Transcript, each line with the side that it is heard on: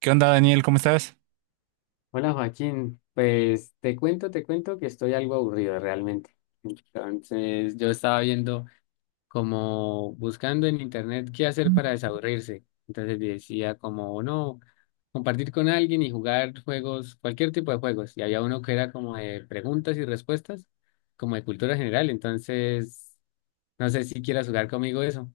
right: ¿Qué onda, Daniel? ¿Cómo estás?
left: Hola Joaquín, pues te cuento que estoy algo aburrido realmente. Entonces yo estaba viendo como buscando en internet qué hacer para desaburrirse. Entonces decía como no, compartir con alguien y jugar juegos, cualquier tipo de juegos. Y había uno que era como de preguntas y respuestas, como de cultura general. Entonces no sé si quieras jugar conmigo eso.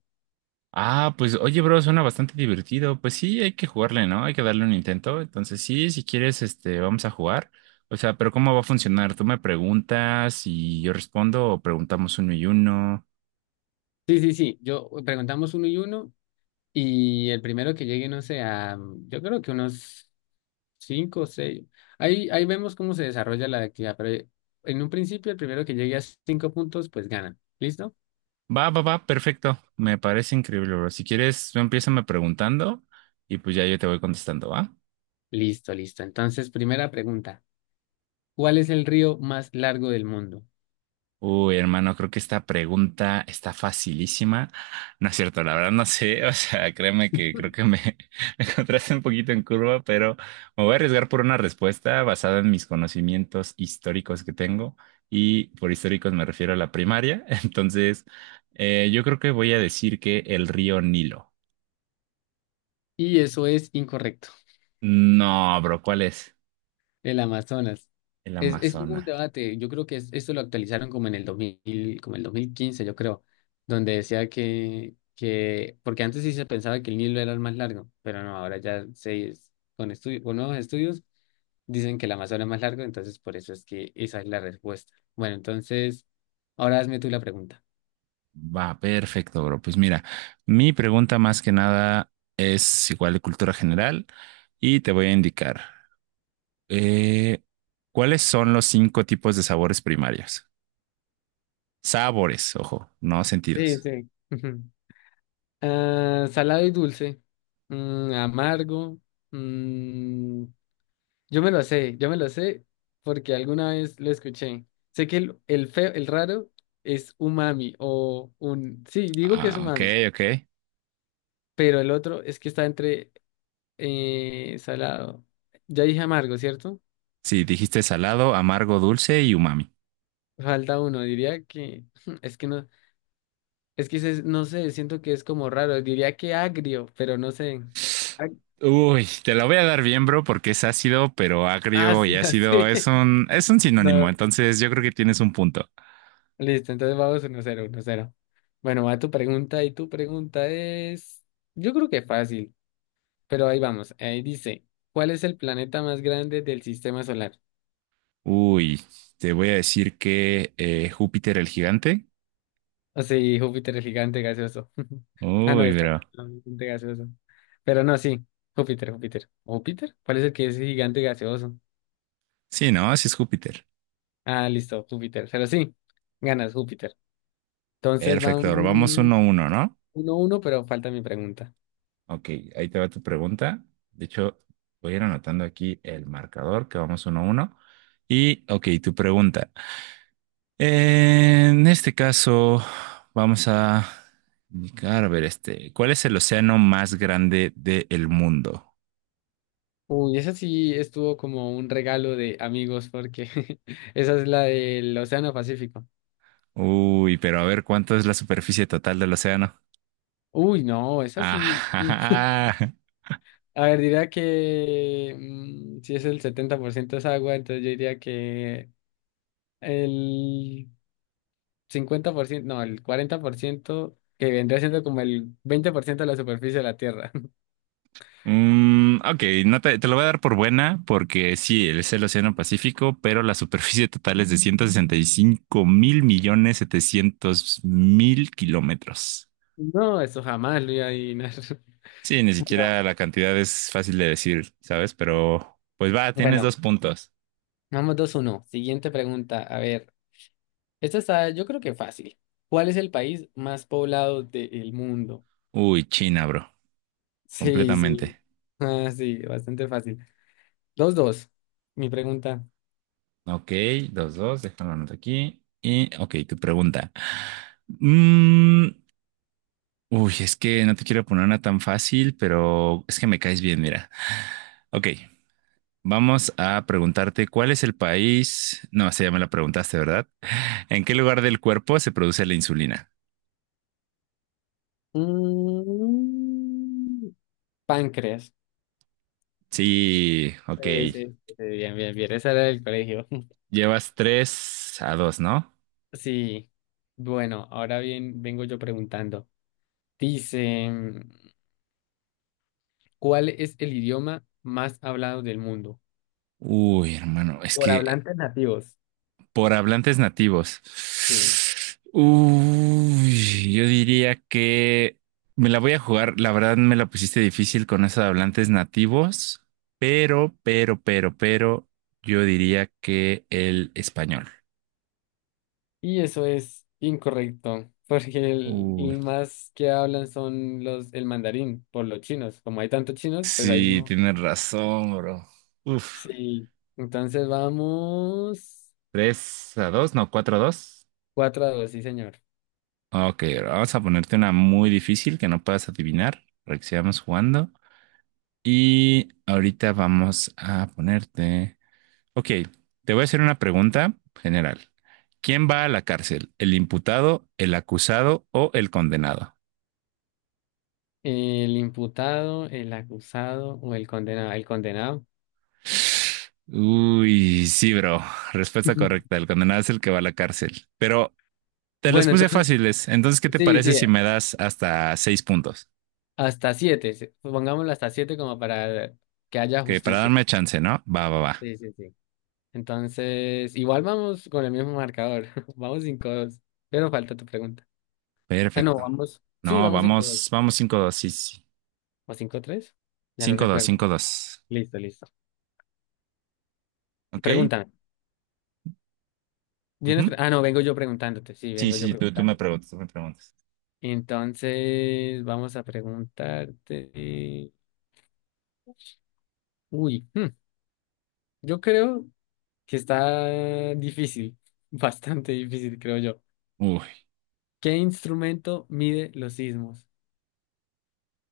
right: Ah, pues oye, bro, suena bastante divertido. Pues sí, hay que jugarle, ¿no? Hay que darle un intento. Entonces, sí, si quieres, este, vamos a jugar. O sea, pero ¿cómo va a funcionar? ¿Tú me preguntas y yo respondo o preguntamos uno y uno?
left: Sí, sí, sí, yo preguntamos uno y uno y el primero que llegue, no sé, a, yo creo que unos, cinco, seis. Ahí vemos cómo se desarrolla la actividad, pero en un principio, el primero que llegue a cinco puntos, pues gana. ¿Listo?
right: Va, va, va, perfecto. Me parece increíble, bro. Si quieres, tú empiézame preguntando y pues ya yo te voy contestando, ¿va?
left: Listo, listo. Entonces, primera pregunta. ¿Cuál es el río más largo del mundo?
right: Uy, hermano, creo que esta pregunta está facilísima. No es cierto, la verdad no sé. O sea, créeme que creo que me, me encontraste un poquito en curva, pero me voy a arriesgar por una respuesta basada en mis conocimientos históricos que tengo. Y por históricos me refiero a la primaria. Entonces, yo creo que voy a decir que el río Nilo.
left: Y eso es incorrecto.
right: No, bro, ¿cuál es?
left: El Amazonas.
right: El
left: Es un
right: Amazonas.
left: debate. Yo creo que esto lo actualizaron como el 2015 yo creo, donde decía que, porque antes sí se pensaba que el Nilo era el más largo, pero no, ahora ya se, con nuevos estudios dicen que el Amazonas es más largo, entonces por eso es que esa es la respuesta. Bueno, entonces, ahora hazme tú la pregunta.
right: Va, perfecto, bro. Pues mira, mi pregunta más que nada es igual de cultura general y te voy a indicar eh, cuáles son los cinco tipos de sabores primarios. Sabores, ojo, no
left: Sí,
right: sentidos.
left: sí. Ujú. Ah, salado y dulce, amargo. Yo me lo sé, yo me lo sé porque alguna vez lo escuché. Sé que el feo, el raro es umami Sí, digo que es
right: Ah, ok,
left: umami,
right: ok.
left: pero el otro es que está entre salado. Ya dije amargo, ¿cierto?
right: Sí, dijiste salado, amargo, dulce y umami.
left: Falta uno, diría que, es que no, es que no sé, siento que es como raro. Diría que agrio, pero no sé. Ag-
right: Uy, te la voy a dar bien, bro, porque es ácido, pero
left: Ah,
right: agrio
left: sí,
right: y ácido
left: así.
right: es un sinónimo.
left: No,
right: Entonces yo creo que tienes un punto.
left: listo, entonces vamos 1-0 1-0. Bueno, va tu pregunta y tu pregunta es. Yo creo que fácil. Pero ahí vamos, ahí dice, ¿cuál es el planeta más grande del sistema solar?
right: Uy, te voy a decir que Júpiter el gigante.
left: O sí, Júpiter es gigante gaseoso. Ah, no,
right: Uy,
left: es
right: pero.
left: Saturno, gigante gaseoso. Pero no, sí, Júpiter, Júpiter. ¿Júpiter? ¿Cuál es el que es gigante gaseoso?
right: Sí, no, sí es Júpiter.
left: Ah, listo, Júpiter. Pero sí, ganas, Júpiter. Entonces
right: Perfecto, ahora vamos
left: vamos
right: uno a uno, ¿no?
left: 1-1, pero falta mi pregunta.
right: Ok, ahí te va tu pregunta. De hecho, voy a ir anotando aquí el marcador que vamos uno a uno. Y, ok, tu pregunta. En este caso, vamos a indicar. A ver, este, ¿cuál es el océano más grande del mundo?
left: Uy, esa sí estuvo como un regalo de amigos, porque esa es la del Océano Pacífico.
right: Uy, pero a ver, ¿cuánto es la superficie total del océano?
left: Uy, no, esa sí.
right: Ajá.
left: A ver, diría que si es el 70% es agua, entonces yo diría que el 50% no, el 40% que vendría siendo como el 20% de la superficie de la Tierra.
right: Mm, ok, no te lo voy a dar por buena porque sí, es el Océano Pacífico, pero la superficie total es de 165.700.000.000 kilómetros.
left: No, eso jamás lo iba a adivinar.
right: Sí, ni
left: Bueno,
right: siquiera la cantidad es fácil de decir, ¿sabes? Pero pues va, tienes
left: bueno,
right: dos puntos.
left: vamos 2-1. Siguiente pregunta. A ver, esta está yo creo que fácil. ¿Cuál es el país más poblado del mundo?
right: Uy, China, bro,
left: Sí, sí.
right: completamente.
left: Ah, sí, bastante fácil. 2-2. Mi pregunta.
right: Ok, dos, dos, déjalo anoto aquí. Y, ok, tu pregunta. Mm, uy, es que no te quiero poner una tan fácil, pero es que me caes bien, mira. Ok. Vamos a preguntarte cuál es el país, no, esa ya me la preguntaste, ¿verdad? ¿En qué lugar del cuerpo se produce la insulina?
left: Mm, Páncreas.
right: Sí, ok.
left: Sí, sí, sí, sí, bien, bien, bien. Esa era del colegio.
right: Llevas 3-2, ¿no?
left: Sí. Bueno, ahora bien, vengo yo preguntando. Dice, ¿cuál es el idioma más hablado del mundo?
right: Uy, hermano, es
left: Por
right: que
left: hablantes nativos.
right: por hablantes nativos.
left: Sí.
right: Uy, yo diría que me la voy a jugar. La verdad me la pusiste difícil con esos hablantes nativos, pero, yo diría que el español.
left: Y eso es incorrecto, porque el,
right: Uy.
left: el más que hablan son los, el mandarín, por los chinos. Como hay tantos chinos, pues hay.
right: Sí, tienes razón, bro. Uf,
left: Sí. Entonces vamos,
right: 3-2, no, 4-2.
left: 4-2, sí, señor.
right: Ok, bro, vamos a ponerte una muy difícil que no puedas adivinar para que sigamos jugando. Y ahorita vamos a ponerte... Ok, te voy a hacer una pregunta general. ¿Quién va a la cárcel? ¿El imputado, el acusado o el condenado?
left: El imputado, el acusado o el condenado. El condenado.
right: Uy, sí, bro. Respuesta correcta. El condenado es el que va a la cárcel. Pero te los
left: Bueno,
right: puse
left: entonces,
right: fáciles. Entonces, ¿qué te
left: sí,
right: parece
left: sí,
right: si me das hasta seis puntos?
left: hasta siete. Sí, pongámoslo hasta siete como para que haya
right: Que para
left: justicia.
right: darme chance, ¿no? Va, va, va.
left: Sí, sí, sí. Entonces, igual vamos con el mismo marcador. Vamos 5-2. Pero falta tu pregunta. Ah, no,
right: Perfecto.
left: vamos. Sí,
right: No,
left: vamos cinco
right: vamos,
left: dos
right: vamos 5-2, sí, sí.
left: o 5-3. Ya no
right: 5-2.
left: recuerdo.
right: 5-2.
left: Listo, listo.
right: ¿Ok?
left: Pregúntame.
right: Ujú.
left: ¿Vienes pre- ah, no, Vengo yo preguntándote. Sí,
right: Sí,
left: vengo yo
right: sí, tú me
left: preguntándote.
right: preguntas, tú me preguntas.
left: Entonces, vamos a preguntarte. Uy, yo creo que está difícil, bastante difícil, creo yo.
right: Uy,
left: ¿Qué instrumento mide los sismos?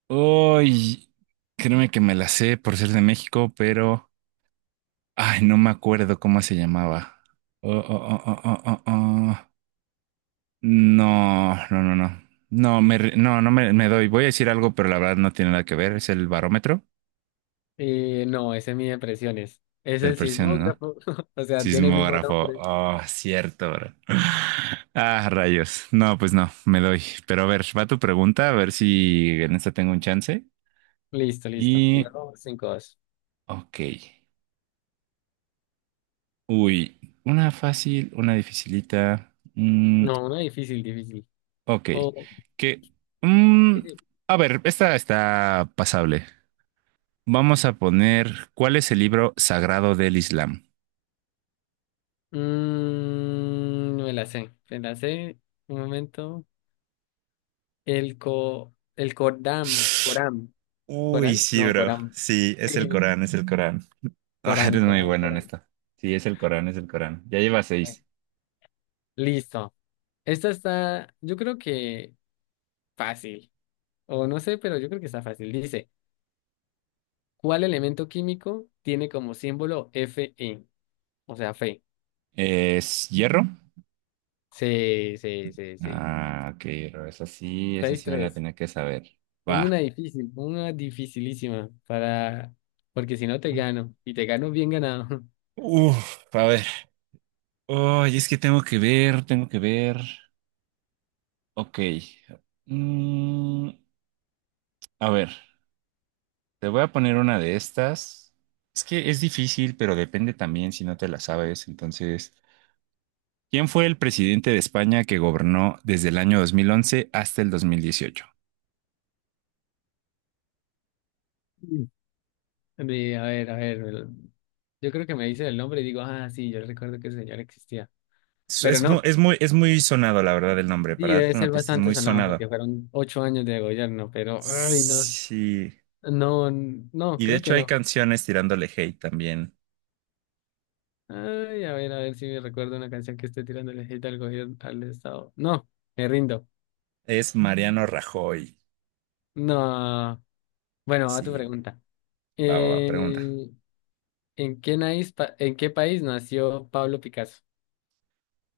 right: uy, créeme que me la sé por ser de México, pero, ay, no me acuerdo cómo se llamaba. Oh, oh, oh, oh, oh, oh, oh. No, no, no, no. No, me, ri- no, no me doy. Voy a decir algo, pero la verdad no tiene nada que ver. Es el barómetro.
left: No, ese mide presiones.
right: Es
left: Es
right: el
left: el
right: presión, ¿no?
left: sismógrafo, o sea, tiene el mismo
right: Sismógrafo.
left: nombre.
right: Oh, cierto, bro. Ah, rayos. No, pues no, me doy. Pero a ver, va tu pregunta, a ver si en esta tengo un chance.
left: Listo, listo. Y
right: Y,
left: vamos 5-2.
right: ok. Uy, una fácil, una dificilita. Mm,
left: No, una difícil, difícil.
right: ok.
left: O,
right: Que, mm,
left: sí, sí.
right: a ver, esta está pasable. Vamos a poner, ¿cuál es el libro sagrado del Islam?
left: Me la sé, me la sé. Un momento. El cordam, coram,
right: Uy,
left: coral,
right: sí,
left: no,
right: bro.
left: coram.
right: Sí, es el Corán, es el Corán. Ah,
left: Corán,
right: eres muy
left: Corán,
right: bueno en
left: Corán.
right: esto. Sí, es el Corán, es el Corán. Ya lleva
left: Eh,
right: seis.
left: Listo. Esta está, yo creo que fácil, o no sé, pero yo creo que está fácil. Dice, ¿cuál elemento químico tiene como símbolo Fe? O sea, fe.
right: ¿Es hierro?
left: Sí, sí, sí, sí.
right: Ah, ok, hierro. Esa
left: seis
right: sí me la
left: tres
right: tenía que saber.
left: Ponme una
right: Va.
left: difícil, ponme una dificilísima para, porque si no te gano, y te gano bien ganado.
right: Uf, a ver. Ay, es que tengo que ver, tengo que ver. Ok. Mm, a ver. Te voy a poner una de estas. Es que es difícil, pero depende también si no te la sabes. Entonces, ¿quién fue el presidente de España que gobernó desde el año 2011 hasta el 2018?
left: Mm. A ver, a ver, yo creo que me dice el nombre y digo, ah, sí, yo recuerdo que el señor existía.
right: Es,
left: Pero
right: es mu-
left: no,
right: es muy, es muy sonado, la verdad, el nombre.
left: sí,
right: Para
left: debe
right: darte una
left: ser
right: pista, es
left: bastante
right: muy
left: sonado
right: sonado.
left: porque fueron 8 años de gobierno, pero, ay, no.
right: Sí.
left: No, no,
right: Y de
left: creo que
right: hecho hay
left: no.
right: canciones tirándole hate también.
left: Ay, a ver si me recuerdo una canción que esté tirándole hate al gobierno, al Estado. No, me rindo.
right: Es... Mm. Mariano Rajoy.
left: No. Bueno, a tu
right: Sí, bro.
left: pregunta.
right: Va, va, va, pregunta.
left: Eh, ¿En qué país nació Pablo Picasso?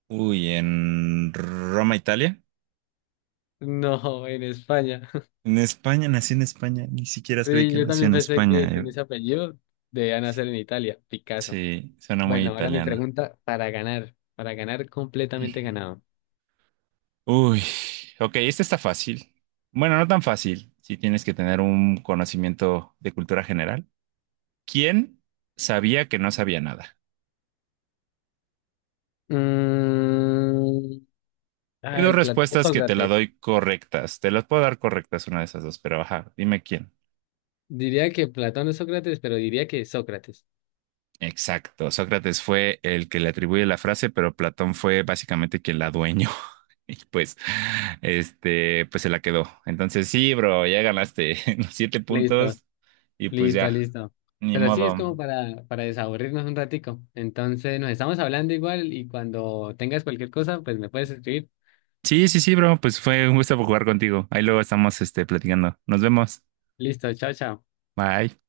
right: Uy, ¿en Roma, Italia?
left: No, en España.
right: En España, nació en España. Ni siquiera sabía
left: Sí,
right: que
left: yo
right: nació
left: también
right: en
left: pensé que con
right: España.
left: ese apellido debía nacer en Italia, Picasso.
right: Sí, suena muy
left: Bueno, ahora mi
right: italiano.
left: pregunta para ganar completamente ganado.
right: Uy, ok, este está fácil. Bueno, no tan fácil, si tienes que tener un conocimiento de cultura general. ¿Quién sabía que no sabía nada?
left: Mm,
right: Hay
left: Ay,
right: dos
left: Platón
right: respuestas que te la
left: Sócrates.
right: doy correctas. Te las puedo dar correctas una de esas dos, pero ajá, dime quién.
left: Diría que Platón es Sócrates, pero diría que Sócrates.
right: Exacto, Sócrates fue el que le atribuye la frase, pero Platón fue básicamente quien la adueñó. Y pues, este, pues se la quedó. Entonces, sí, bro, ya ganaste los siete
left: Listo,
right: puntos. Y pues
left: listo,
right: ya,
left: listo.
right: ni
left: Pero sí, es
right: modo.
left: como para desaburrirnos un ratico. Entonces, nos estamos hablando igual y cuando tengas cualquier cosa, pues me puedes escribir.
right: Sí, sí, sí, bro. Pues fue un gusto jugar contigo. Ahí luego estamos, este, platicando. Nos vemos.
left: Listo, chao, chao.
right: Bye.